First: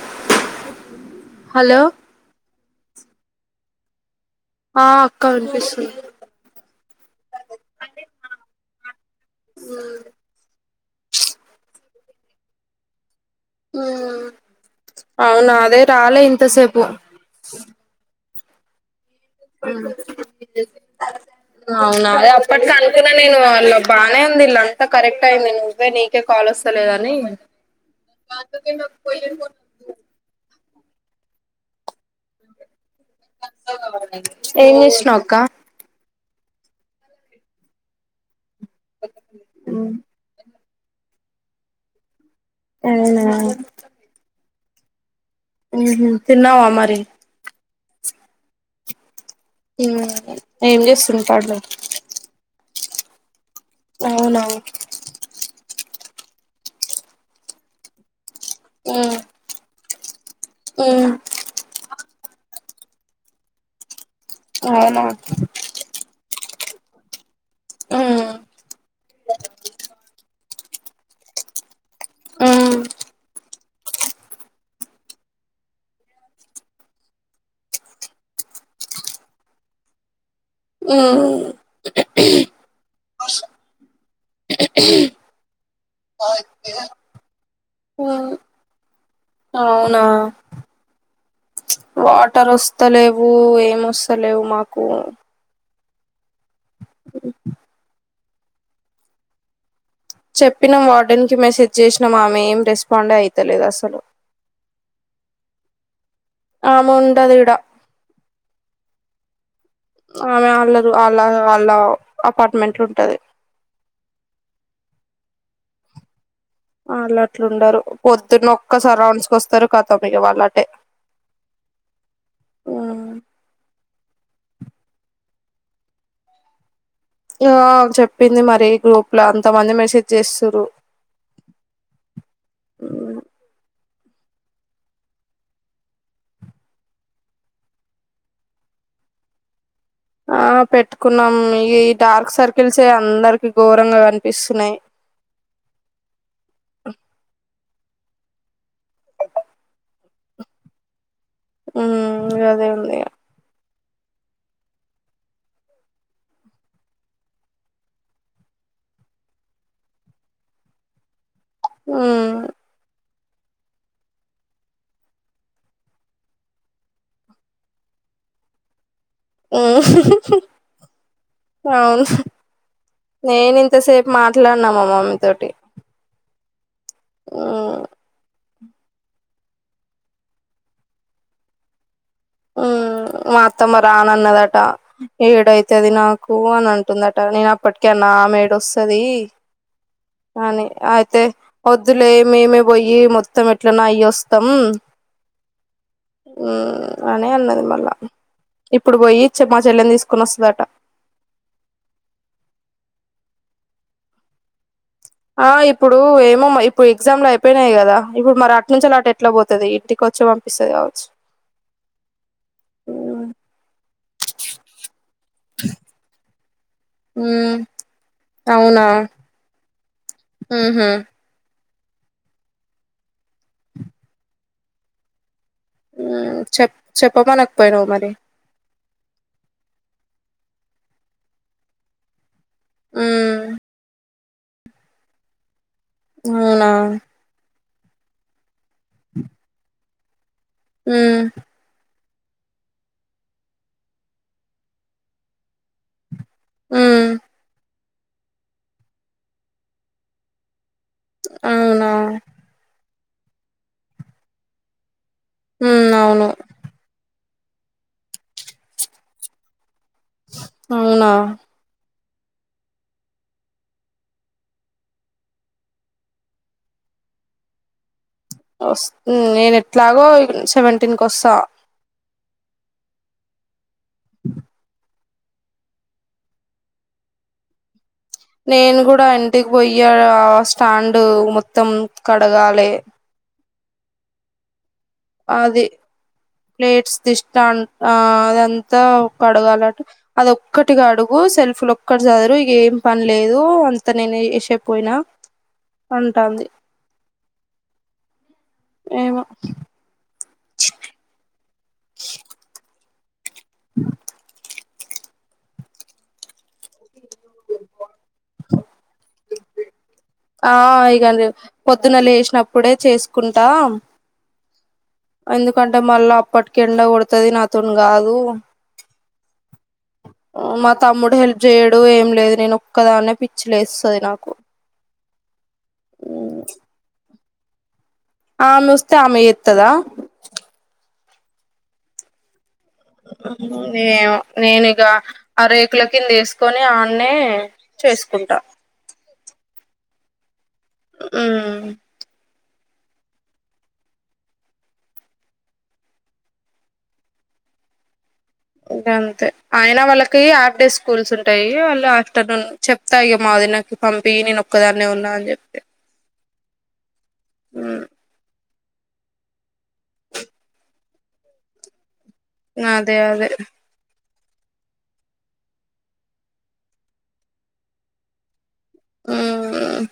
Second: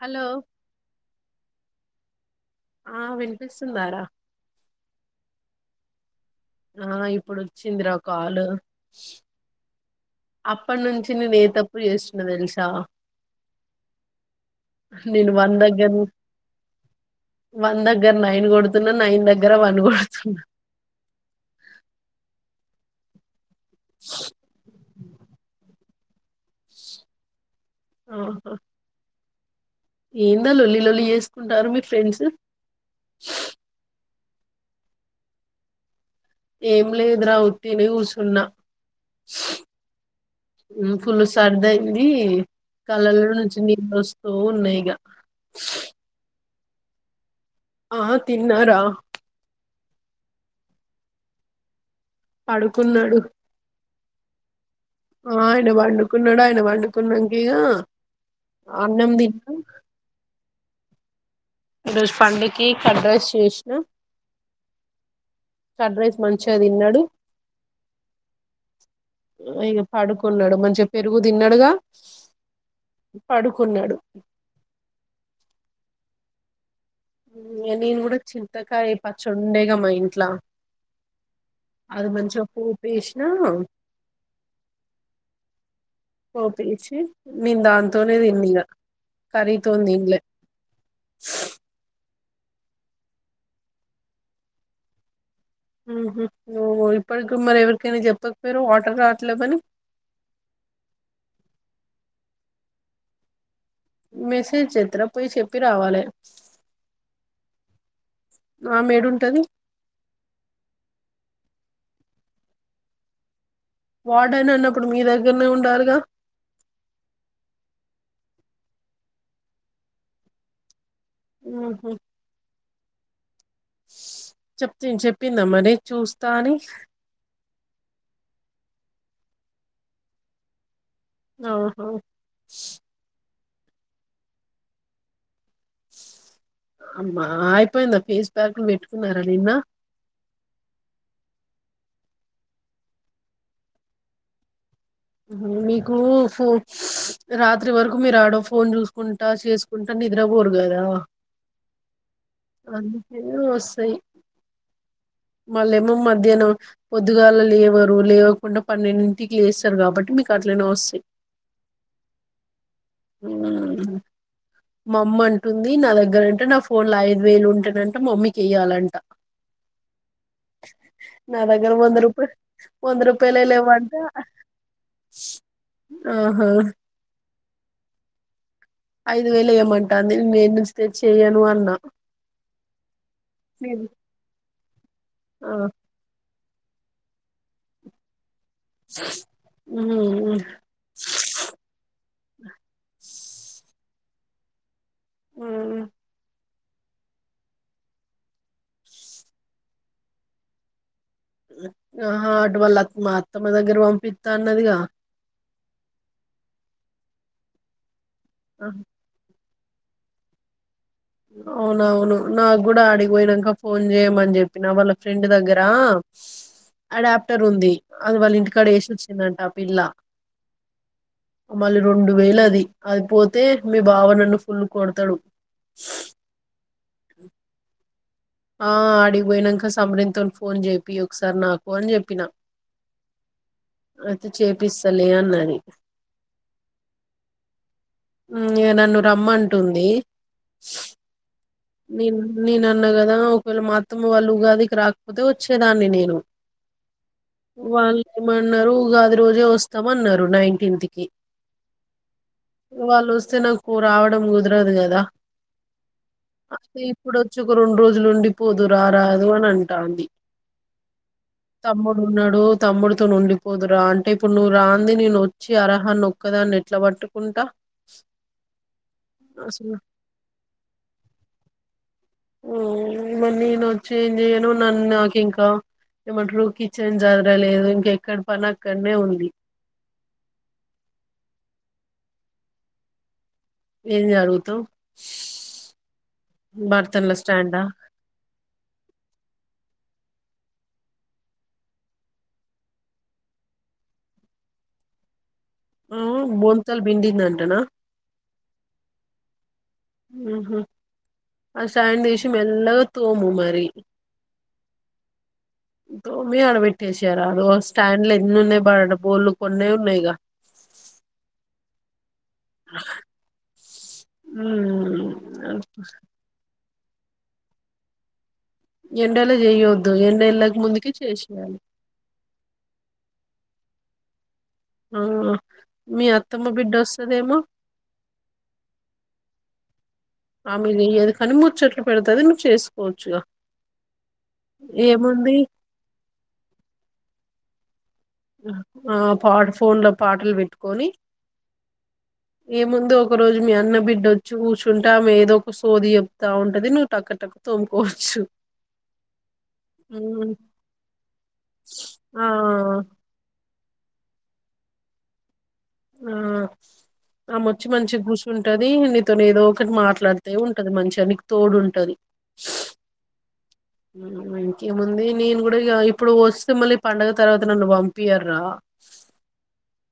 Hello hello ఆ వినీపీస్తుందారా ఆ అక్క వినిపిస్తుంది ఆ ఇప్పుడు వచ్చిందిరా కాలు అప్పటి నుంచి నేను ఏ తప్పు చేస్తున్న తెలుసా నేను అవునా వన్ అదే దగ్గర రాలే ఇంతసేపు నేను గొడుతున్న అవునా అప్పట్ లా నేను ఇలా బానే ఉందిలా అంత కరక్ట్ అయింది అవే నీకే కాల్ వస్తలేదని పో [inaudible] ఏందా లొల్లిలొల్లి చేసుకుంటారు మీ ఫ్రెండ్స్ ఎం చేస్తున్నావ్ అక్క ఏం లేదు రా ఊరకనే కూసున్నా హమ్ ఉమ్ ఫుల్ సార్దాయింది కళ్ళల్లో అవునా నుంచి నీళ్ళు వస్తు [unintelligible] ఉమ్ హు తిన్నావా మరి ఆ తిన్నారా హమ్ ఏం చేస్తుంది [inaudible] పడుకున్నాడు అవునా ఆ అన బాండు కున్నాడా ఆయన పండుకున్నకే అన్నం దింపి అ ఈరోజు పండుకి కర్డ్ రైస్ చేసిన అవునా కర్డ్ రైస్ మంచిగా తిన్నాడు ఉమ్ ఇగ పడుకున్నాడు మన్ చే పెరుగు తిన్నడుగా ఉమ్ పడుకున్నాడు నేను కూడా చింతకాయ పచ్చడ ఉండేగా మా ఇంట్లా వో అది మంచిగా పోప్ ఏసినా పోప్ ఏచి మేమ్ దాంతోనే ఉమ్ తిన్న ఇగ కర్రితోన్ అవునా తిన్లే వాటర్ వస్తలేవు ఏం వస్తలేవు మాకు హ్మ్ హు ఓ ఇప్పటికి మరి ఎవరికైనా చెప్పకపోయినవ్ వాటర్ రాట్లేవని చెప్పినం వార్డెన్ కి మెసేజ్ చేసినం ఆమె ఏం రెస్పాండే అయితలేదు అస మెసేజ్ చెతర పోయి చెప్ చేప్పి రావాలే ఆమ ఉండదిడా ఆమేడుంటది ఆమె వాళ్ళరు వాళ్ళ ఆళ్ళ అపార్ట్ మెంట్ ఉంటది వార్డెన్ అన్నప్పుడు మీ దగ్గరనే ఉండాలిగా వాళ్ళు అట్లుండరు పొద్దున్నొక్క సారి రౌండ్స్ కోస్తారు కతం ఇగ వాళ్ళటే ఊహూ హ్మ్ చెప్పి చెప్పిందామరి చూస్తా అని ఆ చెప్పింది మరి గ్రూప్ ల అంతమంది మెసేజ్ చేస్తుర్రు ఆహా అమ్మా అయిపోయిందా ఫేస్ ప్యాక్లు పెట్టుకున్నారా నిన్న ఆ పెట్టుకున్నాం ఈ డార్క్ సర్కిల్సే అందరికి ఘోరంగా కనిపిస్తున్నాయి మీకు ఫో రాత్రి వరకు మీరు ఆడో ఫోన్ చూసుకుంటా చేసుకుంటా నిద్ర పోరు కదా ఉమ్ అదే ఉంది ఇగ అందుకే వస్ అది మళ్ళేమో మధ్యాహ్నం పొద్దుగాల లేవరు లేవకుండా పన్నెండింటికి లేస్తారు కాబట్టి మీకు అట్లనే వస్తాయి హ్మ్ మా అమ్మ అంటుంది నా దగ్గరంట నా ఫోన్లు ఐదు వేలు ఉంటేనంట మమ్మీకి వెయ్యాలంట ఓ హు హు నా దగ్గర వంద అవును రూపాయ వంద రూపాయలే నేను లేవంట ఇంతసేపు మాట్లాడినా మా మమ్మీ తోటి ఆహ్ ఉహ్ ఐదు వేలు ఎయ్యమంటంది నేను ఏడు నుంచి తెచ్చి వెయ్యను అన్నా ఉ మా అత్తమ్మ రానన్నదట ఆ ఏడైతే అది నాకు ఎక్కు అని అంటుందట నేను అప్పటిక అన్న ఆమె వస్తుంది కానీ అయితే వొద్దులే మేమే పోయి మ తం ఎట్లనా అయి వస్తాం ఉ అనే అన్నది మళ్ళా ఇప్పుడు పోయి చె మా చెల్లెని తీసుకుొని వస్తదంట ఆహా అటువల్ల అ మా అత్తమ దగ్గర పంపిస్తా అన్నదిగా ఆ ఇప్పుడు ఏమో ఇప్పుడు ఎగ్జామ్లు అయిపోయినాయి కదా ఇప్పుడు మరి అటు నుంచి అలాట ఎట్లా పోతుంది ఇంటికి వచ్చి పంపిస్తుంది అవునవును నాకు కూడా ఆడికి పోయినకా ఫోన్ చేయమని చెప్పిన వాళ్ళ ఫ్రెండ్ దగ్గరా అడాప్టర్ మ్మ్ ఉంది అది వాళ్ళ ఇంటికాడ అవునా వేసి వచ్చిందంట ఆ పిల్ల మ్మ్ హ్మ్ మళ్ళీ రెండు వేలు అది అది పోతే మీ భావనన్ను ఫుల్ కొడతాడు హ్మ్మ్ చెప్ చెప్పమనకపోయినావు మరి ఆ అడిగిపోయానాక సమ్రీన్ తోని ఫోన్ చేపి ఒకసారి నాకు అని చెప్పినా హ్మ్మ్ అతే చేపిస్తాలే అన్నది అవునా నన్ను రమ్మంటుంది హ్మ్మ్ నేను నేన అన్నా కదా ఒకవేళ మాఅత్తమ్మవాళ్ళు ఉగాదికి రాకపోతే వచ్చేదాన్ని నేను ఉమ్ వాళ్ళు ఏమన్నారు ఉగాది రోజే వస్తామన్నారు నైన్టీన్త్ కి కి అవునా వాళ్ళు వస్తే నాకు రావడం కుదరదు గాదా ఉమ్ అవును అయిే ఇప్పుడు వచ్చి ఒక రెండు రోజులు ఉండి పోదు రారదు అని అంట కాధ అవునా తమ్ము ఉన్నాడు తమ్ముడుతో ఉండిపోదురా అంటే ఇప్పుడు నువ్వు రాంది నేను వచ్చి అర్హ నొక్కదా అని ఎట్లా పట్టుకుంటా నేను అసలు ఎట్లాగో సెవెంటీన్ క వస్తా కుత్త ఆ మ నేను చేంజ్యను నన్న ఇంకా ఏమంటారు కిచెన్ జాదర లేదు ఇంకా నేను కూడా ఇంటికి పోయా ఆ స్టాండ్ మొత్తం కడగాాలే ఏం జరుత అదే ప్లేట్స్ దిష్ట స్టాండా ఆ అదంతా కడగాలంటటు అది ఒక్కటిగా అడుగు సెల్ఫీలు ఒక్కటి చదరు ఇ ఏం పని లేదు అంత నేను చేసేపోయినా ఆ అంటాంది బొంతల్ బిడిందంటనా ఏమో ఆహా ఆసాయం దేశం ఎల్ తోము మరి దోమి అడబట్టేేశారా అద స్టాండ్ లో ఎన్ని ఉన్నాయి బడ బోల్లు కొన్ని ఉన్నాయి గా ఆ ఇగన్ీ పొద్దున లేసి ప్పుడే చేసుకుంటా ఉమ్ ఎందుకంటే మళ్ళీ అప్పటి ఎండ కొడతది నాతోని కాదు ఎండలో చేయొద్దు ఎండ ఎళ్ళక మా ముందుకే తమ్ముడు హెల్ప్ చేసేయాలి చేయ్యడు ఏం లేదు నేను ఒక్కదానే పి చ్చి లేస్తది నాకు ఆ మీ అత్తమ్మ బిడ్డ వస్తదేమో ఆ వాళ్ళు వస్తే ఆమె ఎత్తదా ఆమె చేయదు కానీ ముచట్లు పెడతది నువ్వు చేసుకో ఏమో నేనుగ ఏముంది ఆ రేకుల కింద వేసుకొని ఆన్నే చేసుకుంటా ఆ పాట ఫోన్ లో పాటల్ పె అమ్ ఏముందు ఒక రోజు మీ అన్న బిడ్డొచ్చి కూర్చుంటే ఆమె ఏదో ఒక సోది చెప్తా ఉంటది నువ్వు టక టక తోముకోవచ్చు ఇంకా అంతే అయినా వాళ్ళకి ఉమ్, హాఫ్ డే స్కూల్స్ ఉంటాయి వాళ్ళు ఆ ఆఫ్టర్నూన్ చెప్తాయి మా వదినకి పంపి నేను ఒక్కదాన్నే ఉన్నా అని చెప్తే ఆ ఆమె వచ్చి మంచిగా గుసుంట ఉంటది నీతో ఏదో ఒకటి మాట్లాడితే ఉంటది మంచిగా నీకు తోడు ఉంటది అదే అదే ఇంకేముంది నేను కూడా ఇప్పుడు వస్తే మళ్ళీ పండుగ తర్వాత నన్ను పంపియార్రా ఆమ్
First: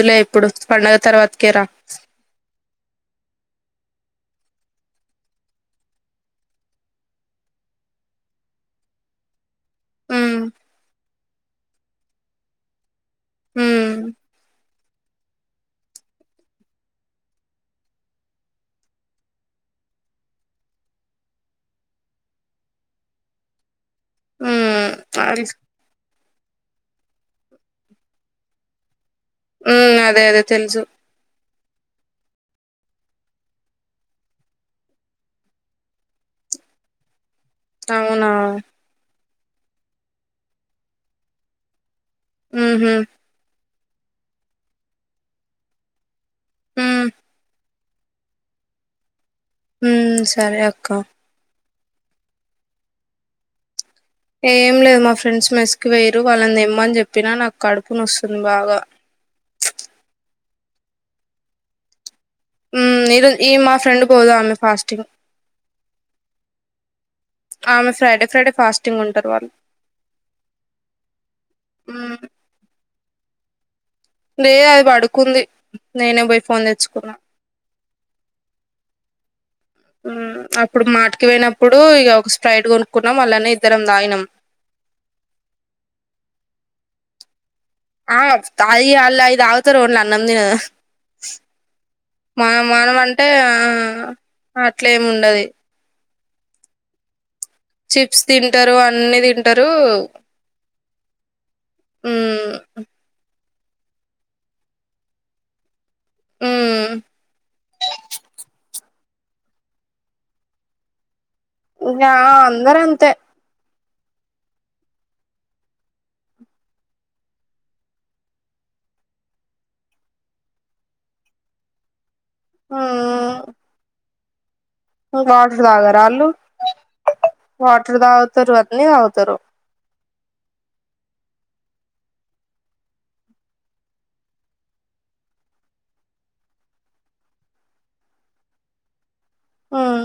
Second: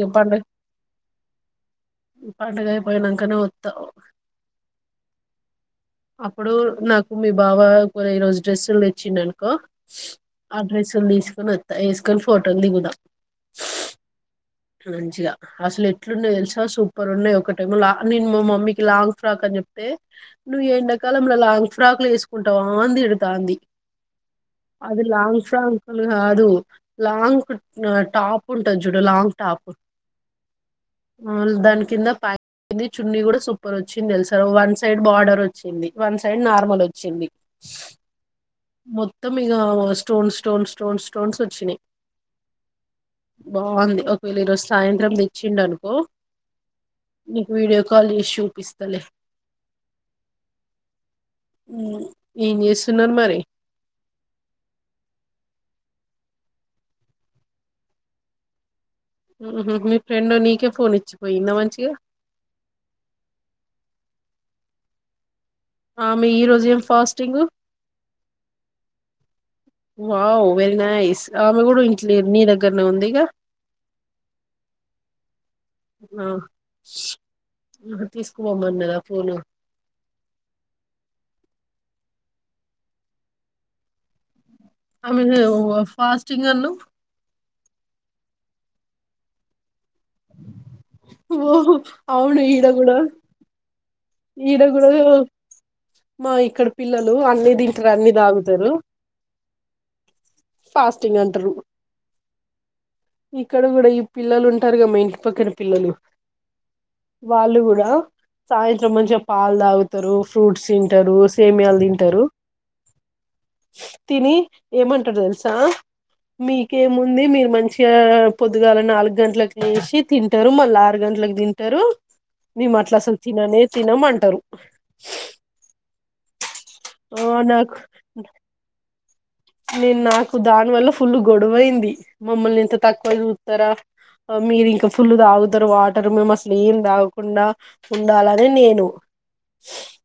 ఇగ పండగ ఇప్పుడు పండుగ తర్వాతకే రా పోయినాంకనే వత్తా అప్పుడు నాకు మీ బావా ఒక రోజు డ్రెస్సులు తెచ్చిండనుకో మ్మ్ అ డ్రెస్ ను దీస్ కొనేతా ఏసుకొని ఫోటోలు దిగుదాం ఊమ్ మంచిగా అసలు ఎట్లున్నాయో తెలుసా సూపర్ ఉన్నాయి ఒక టైంలా నేను మా మమ్మీకి లాంగ్ ఫ్రాక్ అని చెప్తే నువ్వు ఎండాకాలంలో లాంగ్ ఫ్రాక్లు వేసుకుంటావా అని తిడతాంది అది లాంగ్ ఫ్రాక్లు కాదు లాంగ్ టాప్ ఉంటది చూడు లాంగ్ టాప్ ఉమ్ అదే అదే తెలుసు దాని కింద పంది చున్నీ కూడా సూపర్ వచ్చింది తెలుసా వన్ సైడ్ బార్డర్ వచ్చింది వన్ సైడ్ నార్మల్ వచ్చింది అవునా త్తం మిగా స్టోన్ స్టోన్ స్టోన్ స్టోన్స్ వచ్చినాయి ఊహుమ్ బాగుంది ఒకవేళ ఈ రోజు సాయంత్రం తెచ్చిండు అనుకో మ్మ్ నీకు వీడియో కాల్ జేసీ జూపిస్తలే ఉం సరే అక్క ఉమ్ ఏం జేస్తున్నారు మరి ఏం లేదు మా ఫ్రెండ్స్ మెస్కి వేయరు వాళ్ళను ఇమ్మని చెప్పినా నాకు కడుపు నొసుంది బాగా ఊహ్మ్ మీ ఫ్రెండ్ నీకే ఫోన్ ఇచ్చిపోయిందా మంచిగా ఊమ్ ఇ రోజు ఈ రోజు మా ఫ్రెండ్ పోదామె ఫాస్టుగా ఆమె ఈ రోజు ఏం ఫస్ ఆమె ఫ్రైడే ఫ్రైడే ఫాస్ట్ టింగ్ ఉంటరు వాళ్ళు వావ్ వెరీ నైయిస్ ఆమె కూడా మ్మ్ ఇంట్లేదు నీదగ్గరనే వుంది య దే అది పడుకుంది నేనే పోయి ఫోన్ తెచ్చుకున్నా తీసుకోమన్నదా ఫోను ఊమ్ అప్పుడు మాటకి పోయినప్ ఇప్పుడు ఇగ ఒక స్ప్రైట్ కొనుక్కున్నాం అళ్లనే ఇద్దరం దాగినం ఆమె ఫాస్టింగ్ అనవ్ ఆ తయి అల్ అయి త్త రోడ్ల అన్నం తినద హ ఓహో అవును మా ఈడ మనం కూడా అంటే ఆ ఈడ గుడ అట్లేమి ఉండది మా ఇక్కడ పిల్లలు అన్ని తింటారు అన్ని చిప్స్ తాగుతారు తింటారు అన్ని తింటారు ఫాస్టింగ్ అంటారు ఇక్కడ కూడా ఈ పిల్లలు ఉంటారు క మా ఇంటి పక్కన పిల్లలు మ్మ్ వాళ్ళు గుడా సాయ్ మంచిగా పాలు తాగుతారు ఫ్రూట్స్ తింటారు సేమియాలు ఇంకా తింటారు అందర అంతే తిని ఏమంటారు తెలుసా మీకేముంది మీరు మంచిగా పొద్దుగాల నాలుగు గంటలలకు వేసి తింటారు మళ్ళా ఆరు గంటలకు తింటారు నిన్ను మ్మ్ అట్లాసుత్తినానే అమ్మంటారు [unintelligible] ఆళ్ళు ఆ నాకు వాటర్ తాగుతారు [unintelligible] నేను నాకు దాని వల్ల ఫుల్ గొడవైంది మమ్మల్ని ఎంత తక్కువ చూతారా మీరు ఇంకా ఫుల్లు తాగుతారు వాటర్ మేము అసలు ఏం తాగకుండా ఉండాలనే నేను మ్మ్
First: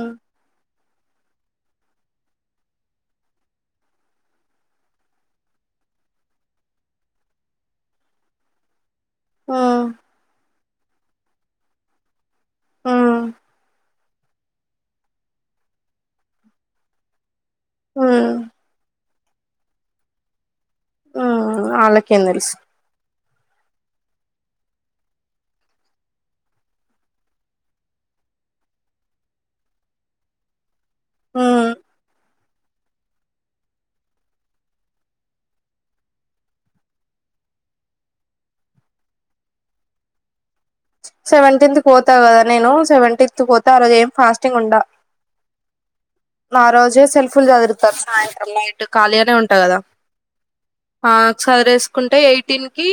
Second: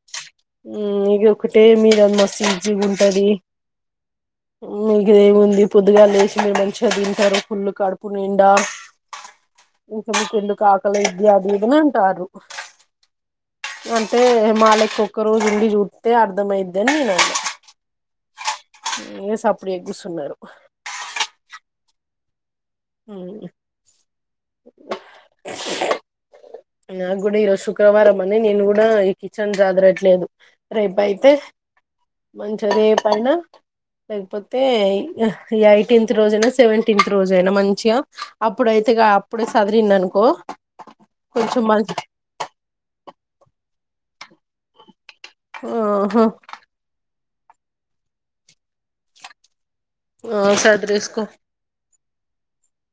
ఇది ఒకటే మీరు అంత మస్తు ఇజ ఉంటది మీకుదేముంది పొద్దుగా లేచ మీరు మంచిగా తింటారు పుల్ళు కడుపు నిండా మ్మ్ ఇక నీకెందుకు [unintelligible] అది ఇది అని ఉంటారు ఆ అంతే మాాలక్ ఒక్కజస్ట్రు ఉంది అర్ధమైయిద్దేను నను ఆ ఏ సప్పుడేగుసున్నరు ఆ ఆలకెందెలుసు ఉమ్ హు నాకు కూడా ఈరోజు శుక్రవారం అని నేను కూడా ఈ కిచెన్ చదరట్లేదు రేప అయితే మ్మ్ మంచిగా రేపయినా లేకపోతే ఈ యాయిటీన్త్ రోజైనా సెవెంటీన్త్ రోజయినా మంచిగా అప్పుడైతే అప్పుడే సాదిరిన్ అనుకో కొంచెం సెవెంటీన్త్ మంచి పోతా కదా నేను సెవెంటీన్త్ పోతే ఆ రోజ ఏం ఫాస్టింగ్ ఉండ ఆహా ఫుల్ చదురుతారు సాయంత్రం నైట్ ఖాలీగానే ఉంట కదా ఆ సద్రేస్కో కుంటే ఎయిటీన్ కి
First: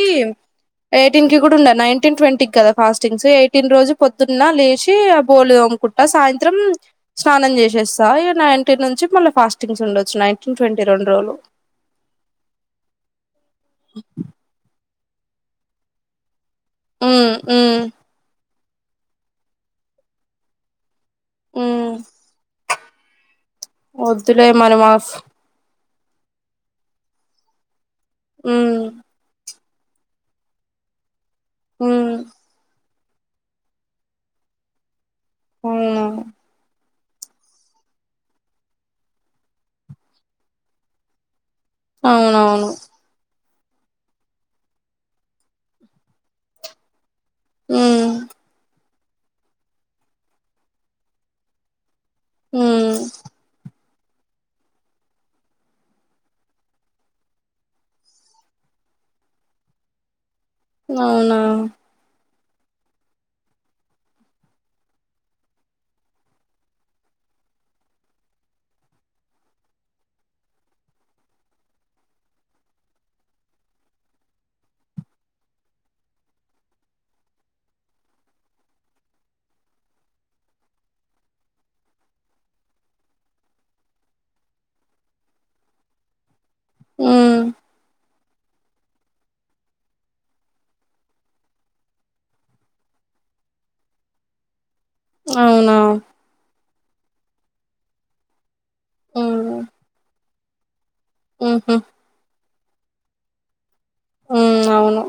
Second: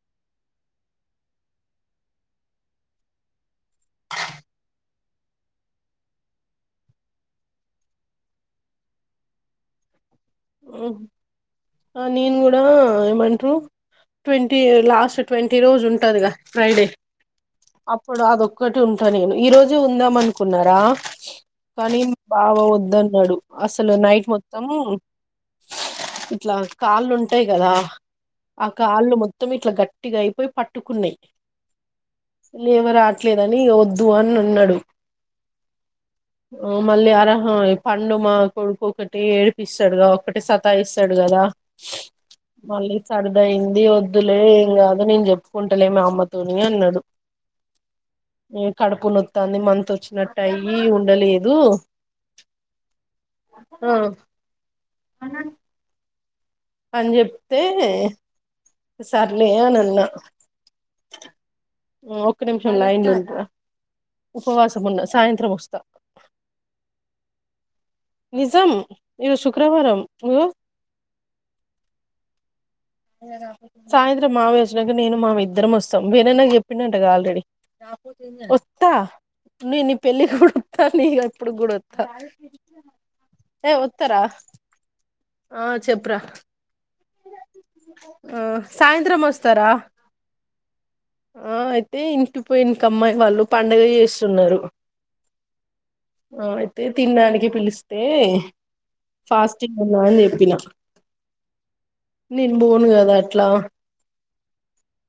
ఎయిటీన్ కి కూడా ఉండాలి నైన్టీన్ ట్వంటీ కి కదా ఫాస్టింగ్స్ ఎయిట్ పుట్టిన రోజు పొద్దున్న లేషి బోలు తోముకుంట సాయంత్రం స్నానం చేసేస్తా ఈ నైన్టీన్ నుంచి మళ్ళ ఫాస్టింగ్స్ ఉండచ్చ ఉమ్ నేను కూడా ఏమంటారు ట్వంటీ లాస్ట్ ట్వంటి రోజు ఉంటరు గా ఫ్రై డే ఉమ్ ఉమ్ అప్పుడు అదొక్ ఒకటి ఉంటా నేను ఈ రోజు ఉందాం అనుకున్నారా ఉమ్ కానీ బాగావద్దు దన్నడు వద్దులే మన మాస్ ఇట్లా కాళ్ళు ఉంటాయి కదా ఆ ఉమ్ కాళ్ళు మొత్తమ్ ఇట్ ఇట్లా గట్టిగా అయిపోయి పట్టుకున్నయ్ ఉమ్ లేవరాద్ ట్లేదని వద్దు అని ఉన్నడు అవును మళ్ళీ అరహ పండుమ కొడుకు ఒకటి ఏడిపిస్తాడుగా ఒకటి సతాఇస్తడు కదా అవునవును ఇప్పుడ అయింది వద్దులే ఏం కాదు నేను చెప్పుకుంటలే మా అమ్మతోని అన్నడు ఉమ్ ఏక్ కడుపు నొత్తంది మంత్ వచ్చినట్టు అయి ఉండలేదు ఉమ్ ఆ అని చెప్తే సర్లే అని అన్న అవునా ఒక్క నిమిషం లైన్ లా ఉండరా ఉపవాసం ఉన్న సాయంత్రం వస్తా నిజం ఇరోజ్ శుక్రవారం నువ్ సాయంత్రం మావయ్య వచ్చినంక, నేను మావయ్య ఇద్దరం వస్తాం వేణు అన్న కి చేప్పిండంటగ. ఆల్రెడీ వస్తా నిన్ నీ పెళ్ళికి కూడా వత్తా. నీ ఎప్పుడు గూడా వత్తా ఏ వత్తార ఆ చెప్పు రా. ఉ ఆ సాయంత్రం వస్తారా ఆ అయితే ఇంటి పోయినంక, అమ్మాయి వాళ్ళు పండుగ చేస్తున్నారు. అవునా ఆ అయితే తినడానికి పిలిస్తే ఫాస్టింగ్ ఉన్నా అని చెప్పిన ఉహ నేను బోను గదా అట్లా ఆ అవును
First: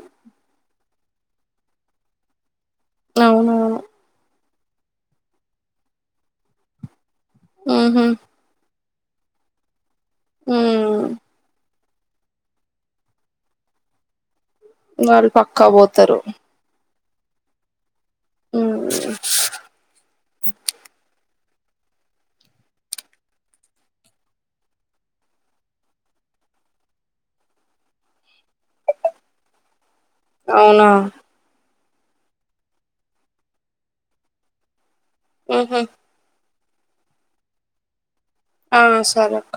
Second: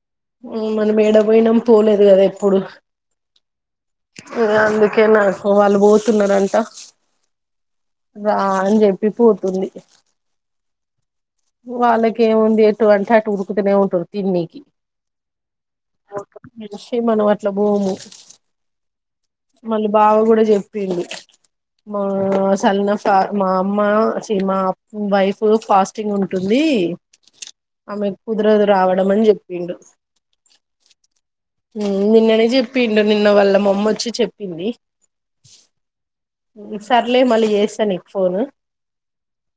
మనం ఏడ పోయినాం పోలేదు కదా ఎప్పుడు అవునవును ఆ అందుకే నా వాళ్ళు పోతున్నారంట ఉహు రా అం చెప్ పోతుంది మ్ హు వాల్లకేముంది ఎట్టు పడితే అటు ఉరుకుతానే ఉంటరు తిన్నేకి వాళ్ళు పక్కా పోతారు మనిషి మనం అట్ల బోము ఉమ్ మళ్ళీ బావ కూడా చెప్పింది మా సల్న మా అమ్మా ఛీ మా వైఫ్ ఫాస్ స్టింగ్ ఉంటుంది ఆమె కుదరదు రావడం అని చెప్పిండు అవునా నిన్ననే చెప్పిండు నిన్న వాళ్ళ మమ్మొచ్చి చెప్పింది ఉహు సర్లే మళ్ళి చేస్తా నీకు ఫోను ఆ సరేక్క